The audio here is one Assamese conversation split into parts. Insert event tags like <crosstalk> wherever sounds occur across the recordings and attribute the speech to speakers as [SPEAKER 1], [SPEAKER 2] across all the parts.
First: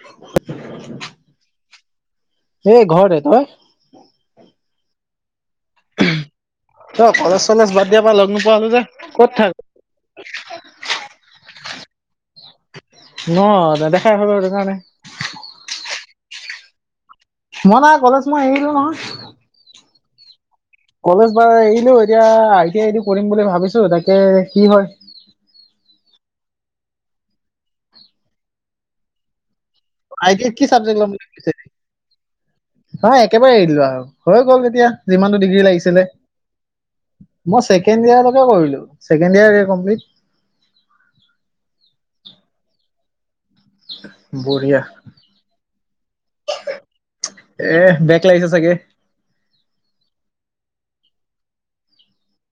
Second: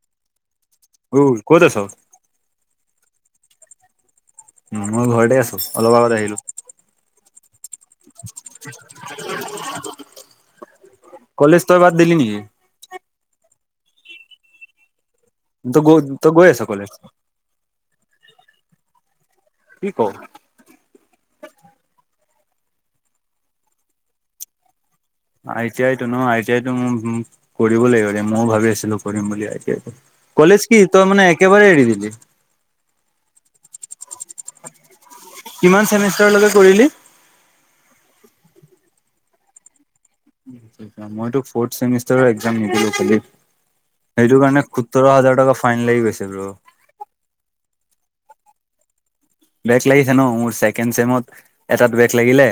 [SPEAKER 1] <inaudible>
[SPEAKER 2] উ ক'ত আছ
[SPEAKER 1] এই ঘৰ এ তই
[SPEAKER 2] উ মই ঘৰতে আছো অলপ আগতে আহিলো
[SPEAKER 1] ত কলেজ চলেজ বাদিয়া লগ ন কালো যে ক'ত থাক
[SPEAKER 2] কলেজ তই বাদ দিলি নেকি?
[SPEAKER 1] ন নেদেখাই হয় বাৰু সেই কাৰণে
[SPEAKER 2] ত গ ত গৈ আছ কলেজ
[SPEAKER 1] মই নাই কলেজ মই এৰিলো নহয়
[SPEAKER 2] কি ক
[SPEAKER 1] কলেজ বা এৰিলো এতিয়া আই টি আইটি কৰিম বুলি ভাবিছো তাকে কি হয়
[SPEAKER 2] আই টি আই নো আই টি আইতো ম কৰিব লাগিব ময়ও ভি আছিলো কৰিম বুলি আই টি আইো
[SPEAKER 1] আই
[SPEAKER 2] কলেজ কি তই মানে একেবাৰে এৰি দিলি
[SPEAKER 1] হয় একেবাৰে এৰি দিলো আৰু হৈ গ'ল তেতিয়া যিমানটো ডিগ্ৰী
[SPEAKER 2] কিমান
[SPEAKER 1] লাগিছিলে
[SPEAKER 2] চেমিষ্টাৰলৈকে কৰিলি?
[SPEAKER 1] মই ছেকেণ্ড ইয়েৰকে কৰিলো ছেকেণ্ড ইয়াৰ কম্পিলিত
[SPEAKER 2] মই ফেমষ্টাৰৰ একাম নিদিলো খালি সেইটো কাৰণে
[SPEAKER 1] বঢ়িয়া
[SPEAKER 2] সোতৰ হাজাৰ টকা ফাইন লাগি গৈছে ব
[SPEAKER 1] এ বেগ লাগিছে চাগে
[SPEAKER 2] বেগ লাগিছে ন মোৰ ছেকেণ্ড চমত এটাত বেগ লাগিলে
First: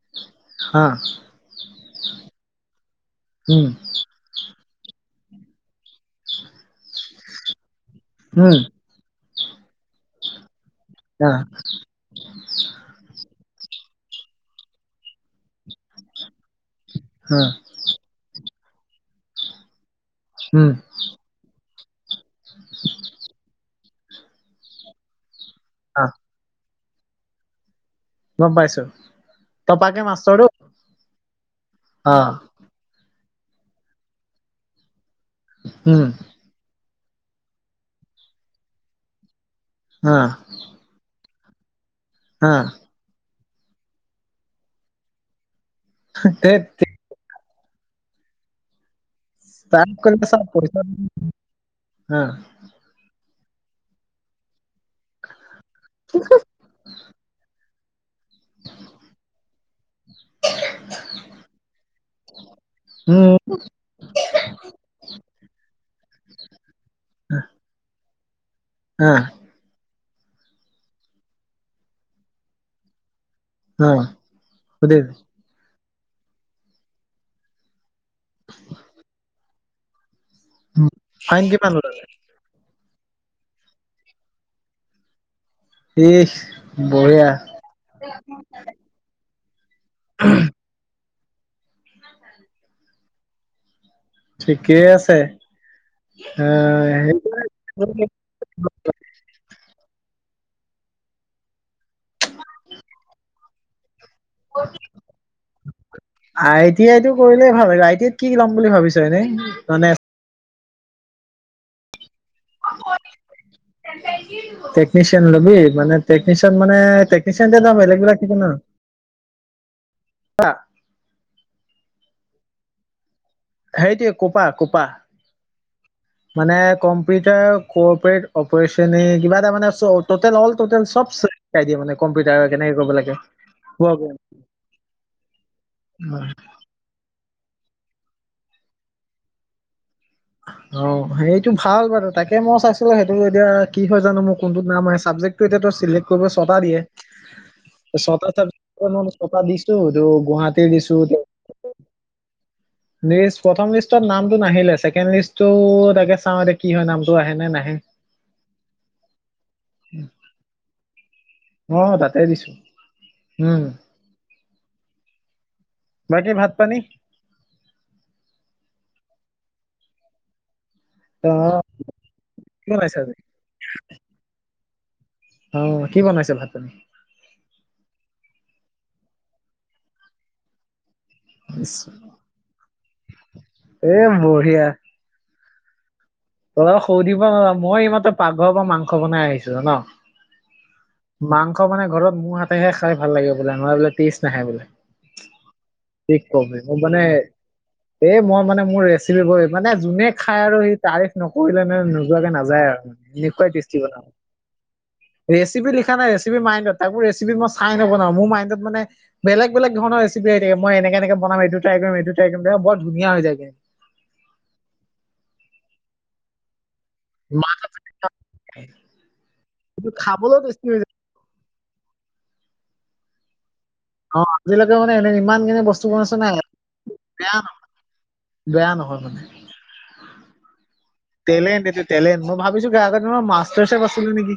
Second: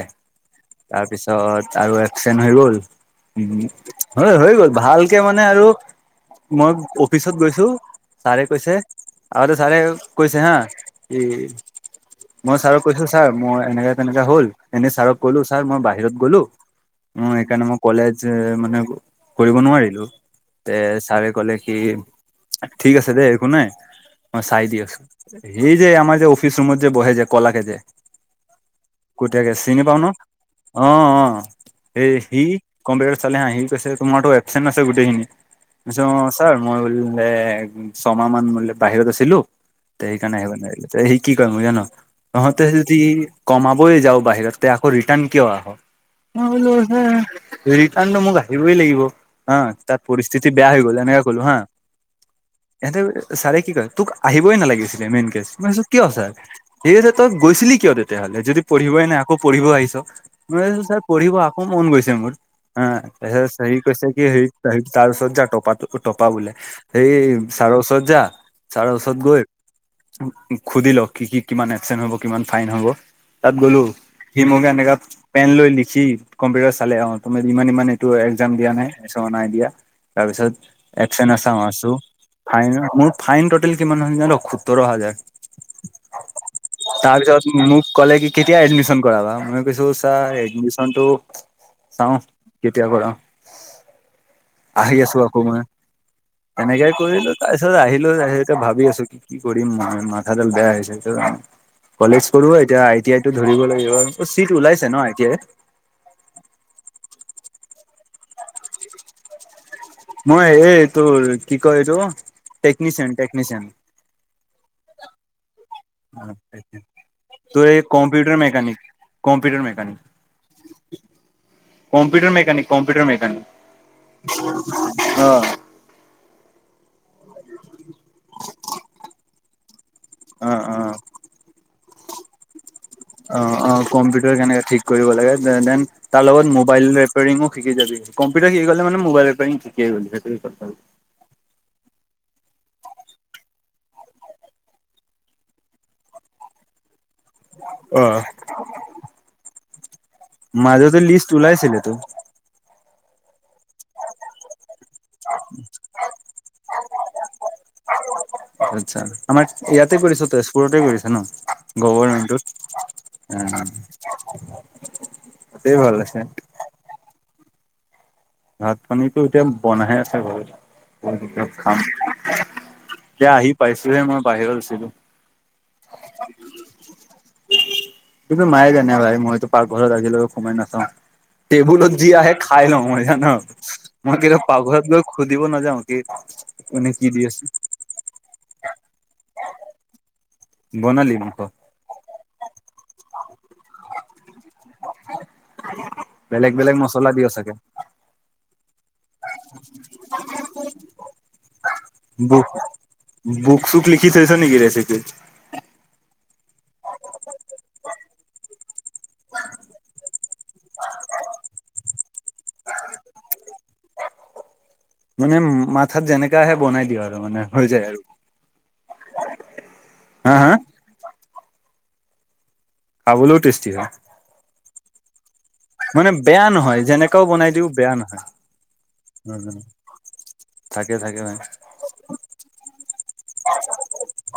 [SPEAKER 1] হা
[SPEAKER 2] তাৰ পিছত আৰু এক্সিডেণ্ট হৈ গল উম হয় হৈ গল ভালকে মানে আৰু মই অফিচত গৈছো ছাৰে
[SPEAKER 1] উম
[SPEAKER 2] কৈছে আৰুদ চাৰে কৈছে হা
[SPEAKER 1] হা
[SPEAKER 2] এই মই ছাৰক কৈছো ছাৰ মই এনেককা তেনেকা হল এনেই ছাৰক কলো ছাৰ মই বাহিৰত গ'লো অ
[SPEAKER 1] হা
[SPEAKER 2] সেইকাৰণে মই কলেজ মানে কৰিব নোৱাৰিলো
[SPEAKER 1] উম
[SPEAKER 2] তে ছাৰে কলে কি ঠিক আছে দেেই একো নাই মই চাই দি আছো এই যে
[SPEAKER 1] হা
[SPEAKER 2] আাৰ যে অফিচ ৰৰুমত যে বহে যে কলাাকে যে
[SPEAKER 1] গম পাইছো
[SPEAKER 2] কটীয়াকে চিনি পাও
[SPEAKER 1] তপাকে
[SPEAKER 2] ন
[SPEAKER 1] মাষ্টৰটো
[SPEAKER 2] অ অ এই
[SPEAKER 1] অ
[SPEAKER 2] সি কম্পউটাৰ চালে হা কৈছে তোমাৰো ৱবেন্ট আছে গোেইিনি নি
[SPEAKER 1] উম
[SPEAKER 2] ছাৰ মই বো ছমাহ মান ব-বাহিৰত আছিলোঁ ত'
[SPEAKER 1] হা
[SPEAKER 2] সেইকাৰণে আহিব নোৱাৰিলোঁ। কি কয় মোক জান'
[SPEAKER 1] হা
[SPEAKER 2] তহতে যদি কমাবই যাওঁ বাহিৰত আকৌ ৰিটাৰ্ণ কিয় আহ? মই বোলো
[SPEAKER 1] ফাইন
[SPEAKER 2] চাৰ ৰিটাৰ্ণটো মোক আহিবই লাগিব। হা, তাত
[SPEAKER 1] কিমান
[SPEAKER 2] পৰিস্থিতি বেয়া হৈ গ'ল, এনেকে ক'লো হা। এহতে ছাৰে কি কয় তোক আহিবই নালাগিছিলে মেইন কেছই মই কৈছোঁ কিয় ছাৰ সেই তই গৈ গৈছিলি কিয় তেতিয়াহ'লে যদি পঢ়িবই নাই আকৌ পঢ়িব আহিছ। মই ভাবিলোঁ ছাৰ পঢ়িব আকৌ মন গৈছে মোৰ হা, তাৰপিছত হেৰি কৈছে কি সেই তাৰ ওচৰত যা টপাটো, টপা বোলে সেই চাৰৰ ওচৰত যা, চাৰৰ ওচৰত গৈ সুধি ল' কি কি কিমান এপচেণ্ট হ'ব, কিমান ফাইন হ'ব, তাত গ'লো সি মোকে এনেকা পেন লৈ লিখি কম্পিউটাৰ চালে আ, তুমি ইমান ইমান এইটো এক্সাম দিয়া নাই, নাই দিয়া তাৰপিছত এবছেন আছা, আছো।
[SPEAKER 1] ওলালে?
[SPEAKER 2] ফাইন মোৰ ফাইন টোটেল কিমান হ'ল জান' সোতৰ হাজাৰ।
[SPEAKER 1] ইচ বঢ়িয়া
[SPEAKER 2] তাৰপিছত মোক কলে কি কেতিয়া এডমিশন কৰালা। মই কৈছো চাৰ এডমিশনটো চাওঁ কেতিয়া কৰাও,
[SPEAKER 1] ঠিকেই
[SPEAKER 2] আহি
[SPEAKER 1] আছে।
[SPEAKER 2] আছো আকৌ মই।
[SPEAKER 1] আহ
[SPEAKER 2] তেনেকে কৰিলো তাৰপিছত আহিলো এতিয়া ভাবি আছো কি কি কৰিম মই মাথাডাল বেয়া হৈছে। ত' কলেজ পঢ়িম এতিয়া আই টি আইটো ধৰিব লাগিব আৰু। চিট ওলাইছে ন' আইটি আইত?
[SPEAKER 1] আই টি আইটো কৰিলেই ভাল। এনে আই টি আইত কি ল'ম বুলি ভাবিছ এনে মানে?
[SPEAKER 2] মই এই তোৰ কি কয় এইতো টেকনিচিয়ন টেকনিচিয়ন।
[SPEAKER 1] টেকনিচিয়ান ল'বি মানে টেকনিচিয়ান মানে টেকনিচিয়ান যওঁ বেলেগ বিলাক থিক ন'?
[SPEAKER 2] Computer mechanic, computer mechanic computer mechanic.
[SPEAKER 1] সেইটোৱে কোপা কোপা। মানে কম্পিউটাৰ কপাৰেট, অপাৰেচনে কিবা এটা মানে ট'টেল
[SPEAKER 2] অ
[SPEAKER 1] অল
[SPEAKER 2] অ অ
[SPEAKER 1] ট'টেল চব চাই দিয়ে মানে কম্পিউটাৰ কেনেক কৰিবা লাগে।
[SPEAKER 2] অ', অ' কম্পিউটাৰ কেনেকে ঠিক কৰিব লাগে, দেন তাৰলগত মোাইল ৰিপাৰিঙো শিকি যাবি। কম্পউটাৰ শিক গ'লে মানে মোবাইল ৰিপয়াৰিং শিকি গ'লি। সেইটোৱে কথা
[SPEAKER 1] অ' সেইটো ভাল বাৰু তাকে মই চাইছিলো সেইটো এতিয়া কি হয় জানো, মোৰ কোনটোত নাম আহে, চাবজেক সেইটো এতিয়া তোৰ চিলেক্ট কৰিবলৈ ছয়টা দিয়ে
[SPEAKER 2] অ
[SPEAKER 1] ছয়টা টো ধৰ গুৱাহাটীৰ
[SPEAKER 2] মাজতে
[SPEAKER 1] দিছো
[SPEAKER 2] লিষ্ট ওলাইছিলেতো
[SPEAKER 1] লিষ্ট প্ৰথম লিষ্টত নামটো নাহিলে, চেকে চেকেণ্ড লিষ্টটো তাকে চাওঁ এতিয়া কি হয় নামটো আহে নে নাহে।
[SPEAKER 2] আচ্ছা আমাৰ ইয়াতে কৰিছ তে-তেজপুৰতে কৰিছে ন'
[SPEAKER 1] অ' তাতে
[SPEAKER 2] গভমেন্টত।
[SPEAKER 1] দিছো
[SPEAKER 2] উম।
[SPEAKER 1] বাকী ভাত পানী?
[SPEAKER 2] ভাত পানীটো এতিয়া বনাহে আছে ঘৰত।
[SPEAKER 1] অ'
[SPEAKER 2] খাম।
[SPEAKER 1] কি বনাইছে আজি
[SPEAKER 2] এতিয়া আহি পাইছোহে, মই বাহিৰত আছিলো।
[SPEAKER 1] অ' কি বনাইছে ভাত পানী
[SPEAKER 2] সেইটো মায়ে জনে ভাই, মইতো পাক ঘৰত সোঁমাই নাচাওঁ।
[SPEAKER 1] ইছ,
[SPEAKER 2] টেবুলত যি আহে খাই লওঁ মই জান,
[SPEAKER 1] এ
[SPEAKER 2] মই কি পাক
[SPEAKER 1] বঢ়িয়া
[SPEAKER 2] ঘৰ গৈ সুধিব নাযাও কি
[SPEAKER 1] তই
[SPEAKER 2] মানে কি দি
[SPEAKER 1] সুধিব
[SPEAKER 2] আছে
[SPEAKER 1] নোৱাৰ, মই ইমাত্ৰ পাকঘৰত গৈ মাংস বনাই আহিছো জান'। মাংস মানে ঘৰত মোৰ হাতেহে খাই ভাল লাগে বোলে নহয় বোলে টেষ্ট নাহে বোলে। শিক
[SPEAKER 2] বেলেগ
[SPEAKER 1] কৈছে
[SPEAKER 2] বেলেগ
[SPEAKER 1] মানে
[SPEAKER 2] মছলা দিয় চাগে
[SPEAKER 1] এ, মই মানে মোৰ ৰেচিপি ব মানে যোনে খাই আৰু সি তাৰে নকৰিলে মে নোযোৱাকে
[SPEAKER 2] বুক
[SPEAKER 1] নাযায় আৰু মানে এনেকুৱাই
[SPEAKER 2] বুক
[SPEAKER 1] টেষ্টি
[SPEAKER 2] চুক
[SPEAKER 1] বনওঁ।
[SPEAKER 2] লিখি থৈছ নেকি ৰেচিপিত
[SPEAKER 1] ৰেচিপি লিখা নাই ৰেচিপ মাইনডত তাকো ৰেচেপিত মই চাই নবনাও, মোৰ মাইণ্ডত মানে বেলেগ ধৰণৰ ৰেচি হৈ থাকে মই এনে এনেকে বনাম, এইটো টাই কৰিমটো, টাই কৰিম বৰ ধুনীয়া হৈ যায়গে।
[SPEAKER 2] মানে মাথাত যেনেকা আহে বনাই দিয় আৰু। মানে
[SPEAKER 1] মা-
[SPEAKER 2] হৈ যায় আৰু,
[SPEAKER 1] কিন্তু
[SPEAKER 2] হা
[SPEAKER 1] খাবলৈও
[SPEAKER 2] হা
[SPEAKER 1] টেষ্টি হৈ যায়
[SPEAKER 2] খাবলৈও টেষ্টি হয়।
[SPEAKER 1] অ', আজিলৈকে মান এনে ইমান খিনি বস্তু
[SPEAKER 2] মানে
[SPEAKER 1] বনাইছো নাই
[SPEAKER 2] বেয়া নহয়, যেনেকাও
[SPEAKER 1] বেয়া
[SPEAKER 2] বনাই
[SPEAKER 1] নহয়
[SPEAKER 2] দিওঁ বেয়া নহয়,
[SPEAKER 1] বেয়া নহয় মানে
[SPEAKER 2] উম।
[SPEAKER 1] টেলেণ্ট, এইটো টেলেণ্ট, মই ভাবিছো আগত মই মাষ্টাৰচেফ আছিলো নেকি?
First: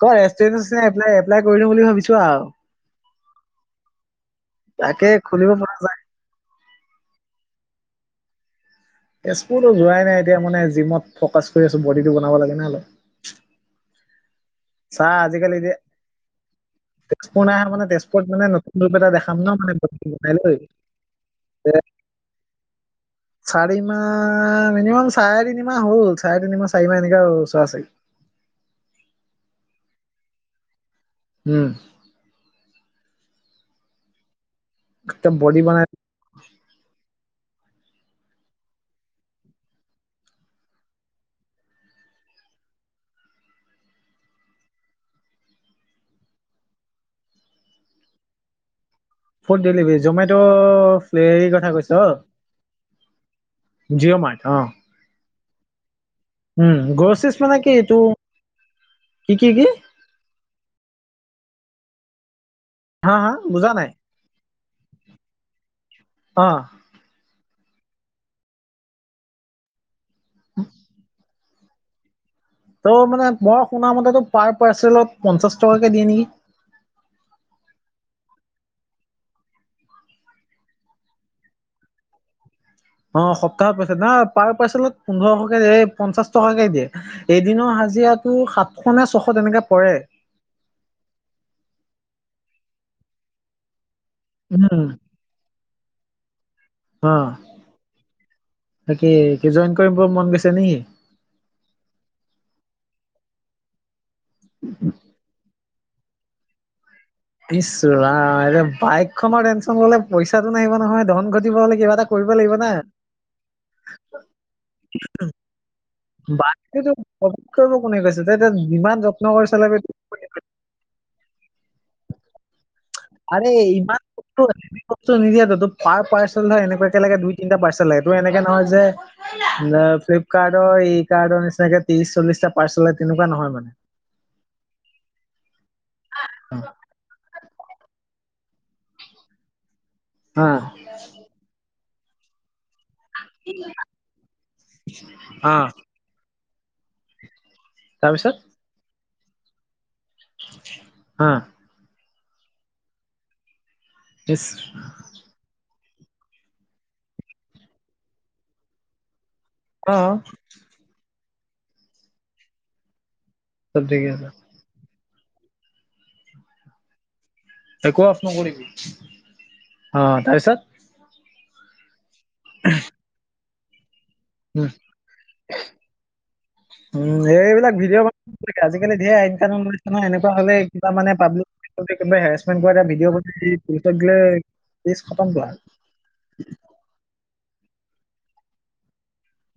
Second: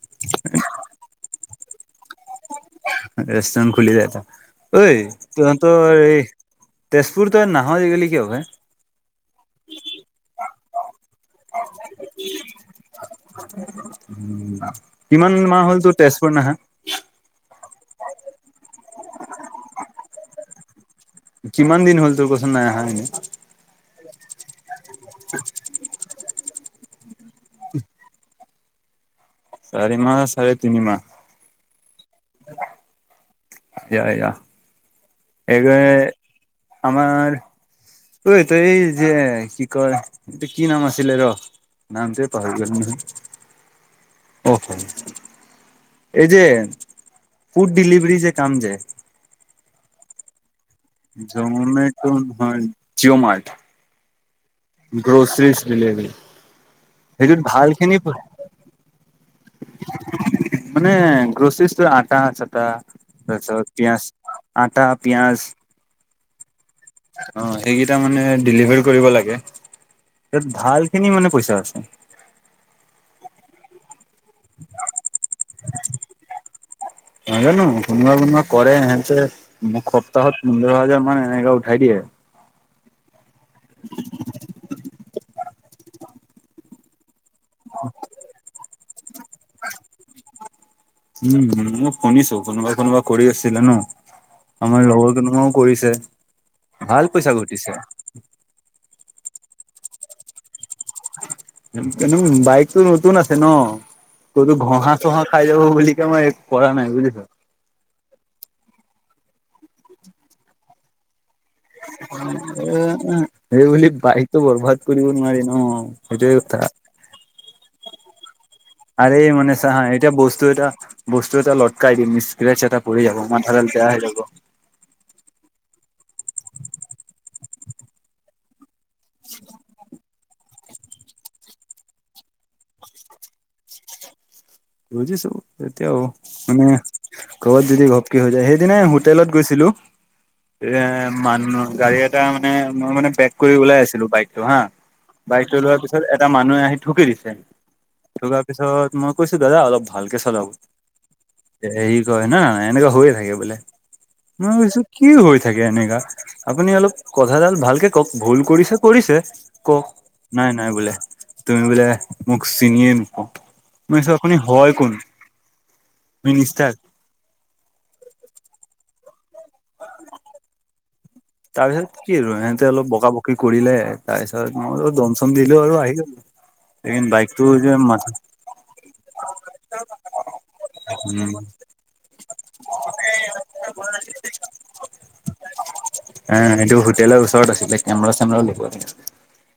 [SPEAKER 1] ক এক এ <unintelligible> এপ্লাই কৰি দিওঁ বুলি ভাবিছো আৰু।
[SPEAKER 2] ৰেষ্টোৰেণ্ট খুুলি দে, ঐ
[SPEAKER 1] তাকে খুলিব পৰা যায়
[SPEAKER 2] তহঁতৰ তেজপুৰ তই নাহা আজিকালি কিয় বে?
[SPEAKER 1] তেজপুৰতো যোৱাই নাই, এতিয়া মানে জিমত ফ'কাচ কৰি আছো বডিটো বনাব লাগে ন'।
[SPEAKER 2] কিমান মাহ হ'ল তোৰ তেজপুৰ নাহা?
[SPEAKER 1] তেজপুৰ নাহা মানে তেজপুৰত মানে নতুন ৰূপ এটা দেখাম ন' মানে বনাই লৈ। এ
[SPEAKER 2] কিমান দিন হ'ল তোৰ কচোন নাই অহা এনে?
[SPEAKER 1] চাৰি মাহ মিনিমাম চাৰে তিনিমাহ হ'ল, চাৰে তিনিমাহ চাৰি মাহ এনেকা আৰু উচৰা-উচৰি।
[SPEAKER 2] চাৰি মাহ চাৰে তিনিমাহ
[SPEAKER 1] উম।
[SPEAKER 2] <inaudible> যা যা
[SPEAKER 1] একদম বডি
[SPEAKER 2] এইব
[SPEAKER 1] বনাই
[SPEAKER 2] <unintelligible> আমাৰ ত এইটো, এই যে কি কয় এইটো কি নাম আছিলে ৰ' নামটোএ পাহৰিলো নহয়, অহ এই যে, ফুড ডিলিভৰি যে কাম যে
[SPEAKER 1] ফুড ডেলিভাৰী, জমেট হেৰি কথা
[SPEAKER 2] জমেট ন, জিঅ'মাৰ্ট।
[SPEAKER 1] জিঅমাৰ্ট অ'।
[SPEAKER 2] Groceries delivery.
[SPEAKER 1] উম, গ্ৰছাৰিছ
[SPEAKER 2] সেইটোত
[SPEAKER 1] মানে
[SPEAKER 2] ভাল
[SPEAKER 1] কি এইটো
[SPEAKER 2] খিনি
[SPEAKER 1] কি, কি, কি?
[SPEAKER 2] মানে গ্ৰচেৰিছ টো আটা চাটা
[SPEAKER 1] হা হা বুজা
[SPEAKER 2] তাৰপিছত
[SPEAKER 1] নাই
[SPEAKER 2] পিয়াজ, আটা, পিয়াজ
[SPEAKER 1] অ'।
[SPEAKER 2] অ', সেইকেইটা মানে ডেলিভাৰি কৰিব লাগে, তাত ভালখিনি মানে পইচা আছে।
[SPEAKER 1] ত' মানে মই শুনা মতেতো পাৰ পাৰ্চেলত পঞ্চাশ টকাকে দিয়ে নেকি?
[SPEAKER 2] নাজানো কোনোবাই কোনোবাই কৰে সিহঁতে দুসপ্তাহত পোন্ধৰ হাজাৰ মানে এনেকা উঠাই দিয়ে।
[SPEAKER 1] অ', সপ্তাহত পাইছে না, পাৰ পাৰ্চেলত পোন্ধৰশকে, এই পঞ্চাশ টকাকে দিয়ে। এদিনৰ হাজিৰাটো সাতশ নে ছশ তেনেকে পৰে।
[SPEAKER 2] উম, উম, শুনিছো, কোনোবাই কোনোবাই কৰিছিলে ন'?
[SPEAKER 1] উম
[SPEAKER 2] আমাৰ লগৰ কেইটামানেও কৰিছে, ভাল পইচা ঘটিছে।
[SPEAKER 1] তাত কি জইন কৰিব মন গৈছে নেকি?
[SPEAKER 2] বাইকটো নতুন আছে ন'। কতো ঘঁহা চহা খাই যাব বুলিকে মই একো কৰা নাই বুজিছা।
[SPEAKER 1] ইচ্ছ ৰাম, এতিয়া বাইকখনৰ টেনচন ল'লে পইচাটো নাহিব নহয়, ধন ঘ
[SPEAKER 2] এ এই বুলি বাইকতো বৰবাদ কৰিব নোৱাৰি ন'। সেইটোয়ে কথা
[SPEAKER 1] বাকী প্ৰ কৰিব <unintelligible> কোনে কৈছে যিমান
[SPEAKER 2] আৰে
[SPEAKER 1] যত্ন
[SPEAKER 2] মানে
[SPEAKER 1] কৰি
[SPEAKER 2] চা হা
[SPEAKER 1] চলাবি
[SPEAKER 2] এতিয়া বস্তু এটা, বস্তু এটা লটকাই দিম স্ক্ৰাচ এটা পৰি যাব,
[SPEAKER 1] আৰে
[SPEAKER 2] মাঠাডাল বেয়া হৈ
[SPEAKER 1] ইমান
[SPEAKER 2] যাব।
[SPEAKER 1] বস্তু নিদিয়াতো তোৰ পাৰ পাৰ্চেল হয় এনেকুৱা লাগে দুই তিনটা পাৰ্চেল লাগে, তোৰ এনেকে নহয় যে ফ্লিপকাৰ্টৰ, ই কাৰ্টৰ নিচিনাকে ত্ৰিশ চল্লিশটা পাৰ্চেল, তেনেকুৱা নহয় মানে।
[SPEAKER 2] বুজিছো, এতিয়া আৰু মানে ক'ৰবাত যদি ঘপকে হৈ যায়, সেইদিনাই হোটেলত গৈছিলো।
[SPEAKER 1] অ'।
[SPEAKER 2] এ মানুহ, গাড়ী এটা মানে মোৰ মানে বেগ কৰি ওলাই আছিলোঁ বাইকটো হা, বাইক টো
[SPEAKER 1] অ
[SPEAKER 2] ওলোৱাৰ পিছত এটা মানুহে আহি থুকি দিছে।
[SPEAKER 1] তাৰপিছত
[SPEAKER 2] থুকাৰ পিছত মই কৈছোঁ, দাদা অলপ ভালকে চলাওক।
[SPEAKER 1] অ
[SPEAKER 2] হেৰি কয় না, এনেকুৱা হৈয়েই থাকে বোলে, মই ভাবিছোঁ, কি হৈ থাকে এনেকা, আপুনি অলপ কথাডাল ভালকে কওঁক, ভুল কৰিছে কৰিছে। কওঁক,
[SPEAKER 1] অ
[SPEAKER 2] নাই নাই বোলে, তুমি বোলে মোক চিনিয়েই নোপোৱা।
[SPEAKER 1] চব
[SPEAKER 2] মই
[SPEAKER 1] ঠিকে
[SPEAKER 2] কৈছোঁ
[SPEAKER 1] আছে
[SPEAKER 2] আপুনি হয় কোন? মিনিষ্টাৰ
[SPEAKER 1] একো অফ নকৰিবি। অ', তাৰপিছত?
[SPEAKER 2] তাৰপিছত কি আৰু? সিহঁতে অলপ বগা বকি কৰিলে, তাৰপিছত
[SPEAKER 1] উ
[SPEAKER 2] মইও দম চম দিলোঁ আৰু আহিল গলোঁ।
[SPEAKER 1] উম, এইবিলাক ভিডিঅ' <unintelligible> আজিকালি ধেৰ আইন কানুন ওলাইছে নহয়, এনেকুৱা হ'লে, কিবা মানে পাব হেৰেছমেণ্ট কৰে, এটা ভিডিঅ' বনাই পুলিচত দিলে কেছ খতম তাৰ।
[SPEAKER 2] অহ, এইটো হোটেলৰ ওচৰত আছিলে, কেমেৰা চেমেৰা। <unintelligible>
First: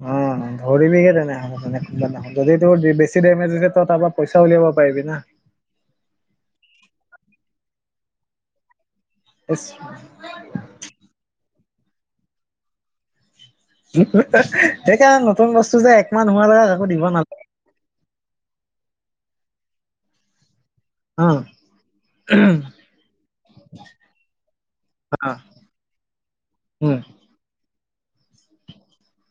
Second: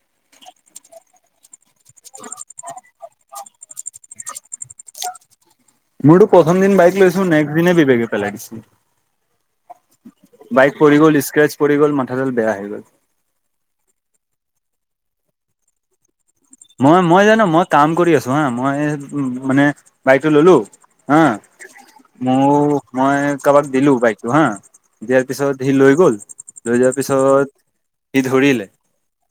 [SPEAKER 1] উম। ধৰিবিহে তেনে, যদি তোৰ বেছি ডেমেজ হৈছে তই তাৰপৰা পইচা উলিয়াব পাৰিবি না।
[SPEAKER 2] মোৰ প্ৰথম দিন বাইক লৈছোঁ, নেক্সট দিনাই বিবকে পেলাই দিছে।
[SPEAKER 1] এছ
[SPEAKER 2] বাইক পৰি গ'ল, স্ক্ৰেচ পৰি গ'ল, মাথাদাল বেয়া হৈ গ'ল।
[SPEAKER 1] হাঁ হাঁ, তেতিয়া নতুন বস্তু যে একমাহ নোহোৱালৈকে কাকো
[SPEAKER 2] মই,
[SPEAKER 1] দিব
[SPEAKER 2] মই
[SPEAKER 1] নালাগে
[SPEAKER 2] জানো, মই কাম কৰি আছো হা, মই মানে বাইকটো ল'লো। হা
[SPEAKER 1] অহ।
[SPEAKER 2] মোৰ, মই কাৰোবাক দিলোঁ বাইকটো হা। দিয়াৰ পিছত, সি লৈ গ'ল, লৈ যোৱাৰ পিছত সি ধৰিলে,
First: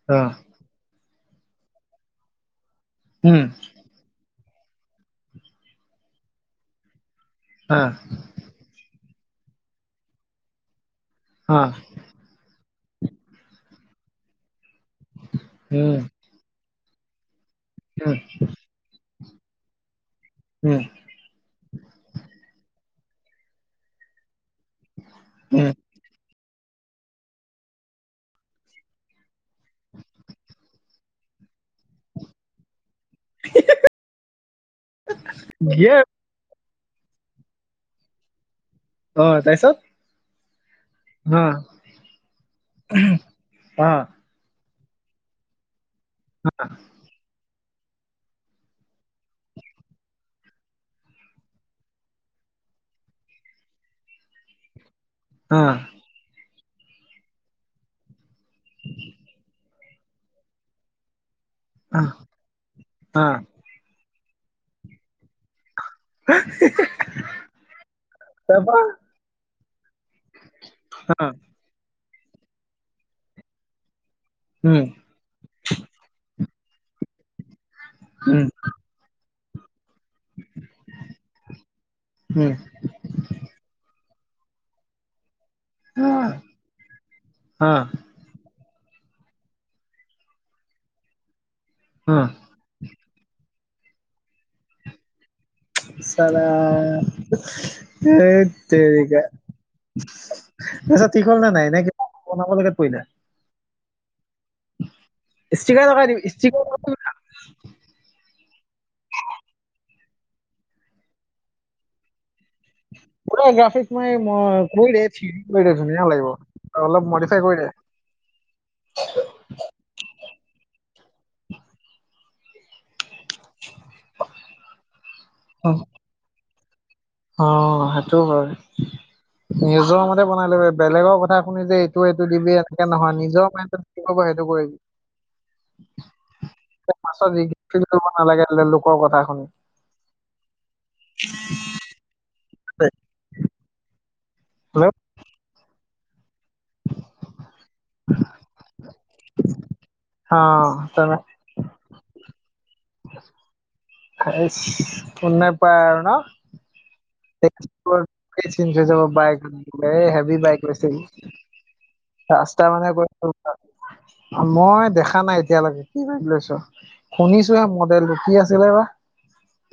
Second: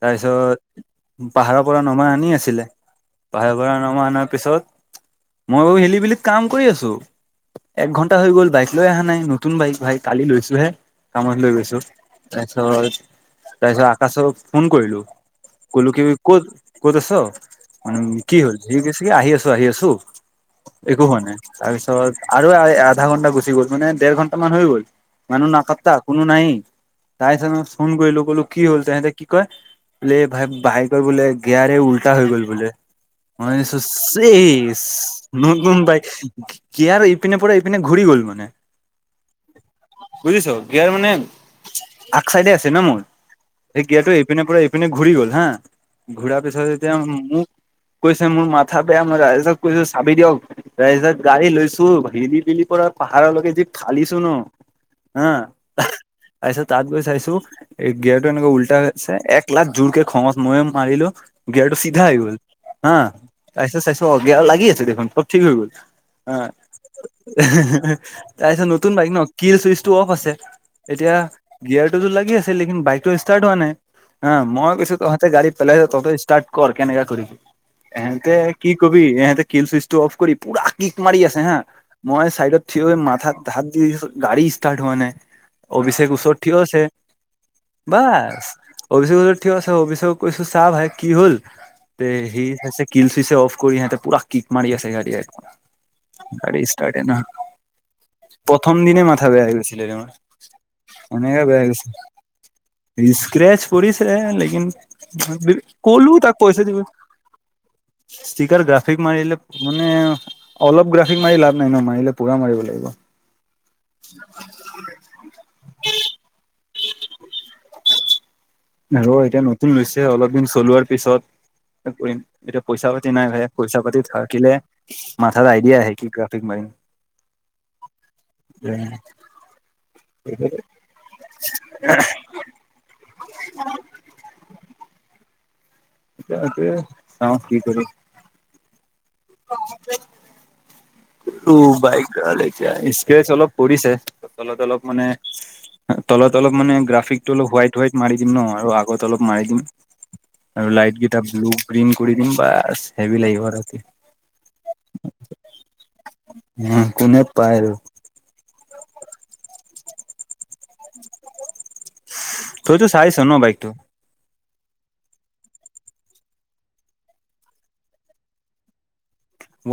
[SPEAKER 2] তাৰপিছত পাহাৰৰ পৰা নমাই আনি আছিলে। পাহাৰ পৰা নমাই অনাৰ পিছত, মই আৰু হেলি বেলিত কাম কৰি আছোঁ। এক ঘন্টা হৈ গ'ল, বাইক লৈ অহা নাই, নতুন বাইক ভাই কালি লৈছোঁহে, কামত লৈ গৈছোঁ। তাৰপিছত, তাৰপিছত আকাশক ফোন কৰিলোঁ, ক'লো কি? ক'ত ক'ত আছ? উম, কি হ'ল? সি কৈছে কি, আহি আছোঁ, আহি আছোঁ, একো হোৱা নাই। তাৰপিছত আৰু আধা ঘণ্টা গুচি গ'ল, মানে দেৰ ঘণ্টা মান হৈ গ'ল, মানুহ নাপাত্তা। কোনো নাই। তাৰ পিছত মই ফোন কৰিলোঁ, ক'লো কি হ'ল? তেঁহতে কি কয়? বোলে ভাই বাইকৰ বোলে গিয়াৰেই উল্টা হৈ গ'ল বোলে, মই ভাবিছোঁ শেষ, মই গম পাই গ্যাৰ ইপিনেৰ পৰা ইপিনে ঘূৰি গ'ল মানে।
[SPEAKER 1] অ', তাৰপিছত?
[SPEAKER 2] বুজিছোঁ, গিয়াৰ মানে আগ চাইডে আছে না মোৰ, সেই গিয়াৰটো ইপিনেৰ পৰা ইপিনে ঘূৰি গ'ল হা, ঘূৰা পিছত যেতিয়া মোক কৈছে, মোৰ মাথা বেয়া, মই ৰাইজক কৈছোঁ চাবি দিয়ক। তাৰপিছত গাড়ী লৈছোঁ, হিলি বিলিৰ পৰা পাহাৰলৈকে যি ফলিছোঁ ন। অহ। তাৰপিছত তাত গৈ চাইছোঁ, এই গিয়াৰটো এনেকে উল্টা হৈ আছে, এক লাখ জোৰকে খঙত ময়ে মাৰিলো গিয়াৰটো চিধা হৈ গ'ল হা। তাৰপিছত চাইছোঁ, অ', গিয়াৰদল লাগি আছে দেখোন, চব ঠিক হৈ গ'ল। অ', তাৰপিছত নতুন বাইক ন, কিৰ চুইচটো অফ আছে। এতিয়া গিয়াৰতোটো লাগি আছে, লেকিন বাইকটো ষ্টাৰ্ট হোৱা নাই, হা, মই কৈছোঁ তহঁ তে গাডী পেলাইছ তহতে ষ্টাৰ্ট কৰ কেনেকা কৰি, এহতে কি কবি, এহতে কি চুইচটো অফ কৰি পুৰা কিক মাৰি আছে হা, মই চাইডত থিয় হৈ মাথাত হাত দি আছোঁ, গাড়ী ষ্টাৰ্ট হোৱা নাই। অভিষেক ওচৰত ঠিয় আছে, বাচ অভিষেক ওচৰত ঠিয় আছে অভিষেক কৈছোঁ, চা ভাই, কি হ'ল? এই হেৰি সিচ কি চুইচটো অফ কৰি সিহঁতি পুৰা কিক মাৰি আছে।
[SPEAKER 1] চালা
[SPEAKER 2] গাড়ী ষ্টাৰ্তেই নহয়,
[SPEAKER 1] ধেৎ
[SPEAKER 2] প্ৰথম দিনেই
[SPEAKER 1] তেৰিকা
[SPEAKER 2] মাথা বেয়া গৈছিলে।
[SPEAKER 1] তাৰপিছত ঠিক হ'ল নে নাই
[SPEAKER 2] <unintelligible>
[SPEAKER 1] নে কিবা বনাব লগাত পৰিলা
[SPEAKER 2] স্ক্ৰেচ পৰিছে লকিন
[SPEAKER 1] ষ্টিকাৰ লগাই
[SPEAKER 2] ক'লো
[SPEAKER 1] দিবি
[SPEAKER 2] তাক
[SPEAKER 1] ষ্টিকাৰ
[SPEAKER 2] পইচা দিবি।
[SPEAKER 1] লগাই
[SPEAKER 2] স্পিককাৰ গ্ৰাফিক মাৰিলে মানে অলপ গ্ৰাফিক মাৰি লাভ নাই ন মাৰিলে পুৰা মাৰিব লাগিব।
[SPEAKER 1] পোৰা গ্ৰফিক মাৰি দে <unintelligible> ধুনীয়া লাগিব অলপ মডিফাই কৰি দে।
[SPEAKER 2] ৰহ এতিয়া নতুন লৈছে অলপ দিন চলোৱাৰ পিছত কৰিম। এতিয়া পইচা পাতি নাই ভাই পইচা পাতি থাকিলে। মাথাত
[SPEAKER 1] অ
[SPEAKER 2] আইডিয়া আহে কি গ্ৰাফিক মাৰিম।
[SPEAKER 1] অ' সেইটোও হয় নিজৰ মতে বনাই লবি। বেলেগৰ কথা শুনি যে এইটো এইটো দিবি এনকে নহয় নিজৰ মাইণ্ড কি হ'ব সেইটো কৰিবি। পাছত
[SPEAKER 2] চাওঁ কি
[SPEAKER 1] <unintelligible>
[SPEAKER 2] কৰো
[SPEAKER 1] কৰিব নালাগে লোকৰ কথা শুনি
[SPEAKER 2] <unintelligible> উ বাইক এতিয়া স্প্ৰেচ অলপ পৰিছে তলত অলপ
[SPEAKER 1] হেল্ল'
[SPEAKER 2] মানে। তলত অলপ মানে গ্ৰাফিক টো অলপ হোৱাইট হোৱাইট মাৰি দিম ন আৰু আগত অলপ মাৰি দিম।
[SPEAKER 1] অ
[SPEAKER 2] আৰু লাইট
[SPEAKER 1] তেনে
[SPEAKER 2] কেইটা ব্লু প্ৰিন্ট কৰি দিম বা হেভি লাগিব।
[SPEAKER 1] ইচ কোনে পায় আৰু ন।
[SPEAKER 2] উম, কোনে পায় আৰু
[SPEAKER 1] <unintelligible> হেভি বাইক লৈছিল। ৰাস্তা
[SPEAKER 2] তইতো
[SPEAKER 1] মানে
[SPEAKER 2] চাইছ ন বাইকটো
[SPEAKER 1] <unintelligible> মই দেখা নাই এতিয়ালৈকে কি বাইক লৈছোঁ। শুনিছো হে মডেলটো কি আছিলে বা?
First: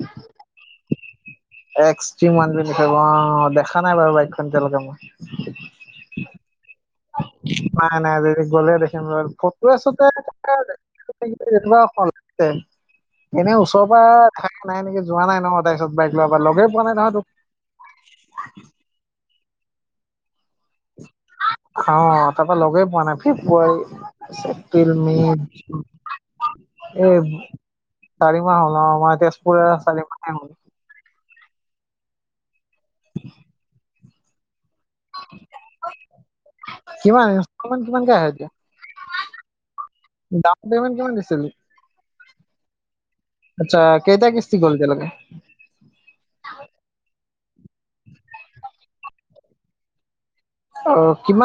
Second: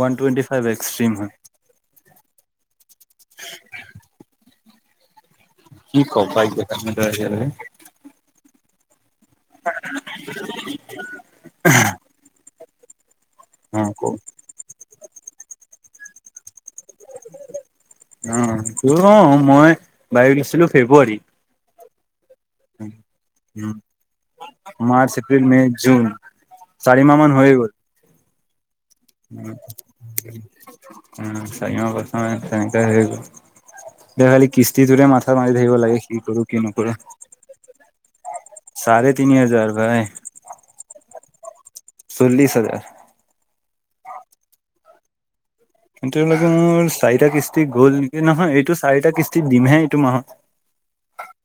[SPEAKER 2] ওৱান টুৱেণ্টি ফাইভ এক্সট্ৰিম হয়।
[SPEAKER 1] এক্সট্ৰিম ওৱান টুৱেন্টি ফাইভ অ' দেখা নাই বাৰু বাইকখন এতিয়ালৈকে মই।
[SPEAKER 2] কি ক'ৰ বাইক দেখা নাই এতিয়া লৈকে।
[SPEAKER 1] নাই নাই যদি গ'লে দেখিম ৰহ ফটোৱে চটোৱে <unintelligible> এনে
[SPEAKER 2] অ
[SPEAKER 1] ওচৰৰ
[SPEAKER 2] ক
[SPEAKER 1] পৰা থকা নাই নেকি যোৱা নাই নহ তাৰপিছত বাইক লোৱাৰ পৰা লগে পোৱা নাই নহয় তোক।
[SPEAKER 2] অ'বোলো মই বাইষ আছিলো ফেব্ৰুৱাৰীত
[SPEAKER 1] অ' তাৰপ পৰা লগেই পোৱা নাই ফেব্ৰুৱাৰী এপ্ৰিল
[SPEAKER 2] মাৰ্চ, এপ্ৰিল, জুন
[SPEAKER 1] মে
[SPEAKER 2] চাৰি মাহ মান হৈ গ'ল।
[SPEAKER 1] চাৰিমাহ হ'ল আমাৰ তেজপুৰৰে চাৰিমাহে হ'ল।
[SPEAKER 2] উম, চাৰিমাহ পাঁচমাহ তেনেকে হে দেৱালি কিস্তিটোৰে মাথা মাৰি ধাকিব লাগে কি কৰো কি নকোৰো।
[SPEAKER 1] কিমান ইনচটললমেন কিমান কে আহে এতিয়া
[SPEAKER 2] চাৰে তিনি হাজাৰ ভাই।
[SPEAKER 1] ডাউন পেমেণ্ট কিমান দিছিল?
[SPEAKER 2] চল্লিছ হাজাৰ।
[SPEAKER 1] আচ্ছা, কেইটা কিস্তি গ'ল এতিয়া লৈকে।
[SPEAKER 2] এতিয়ালৈকে মোৰ চাৰিটা কিস্তি গ'ল নেকি, নহয় এইটো চাৰিটা কিস্তি দিমহে এইটো মাহত।
[SPEAKER 1] অ' কিমান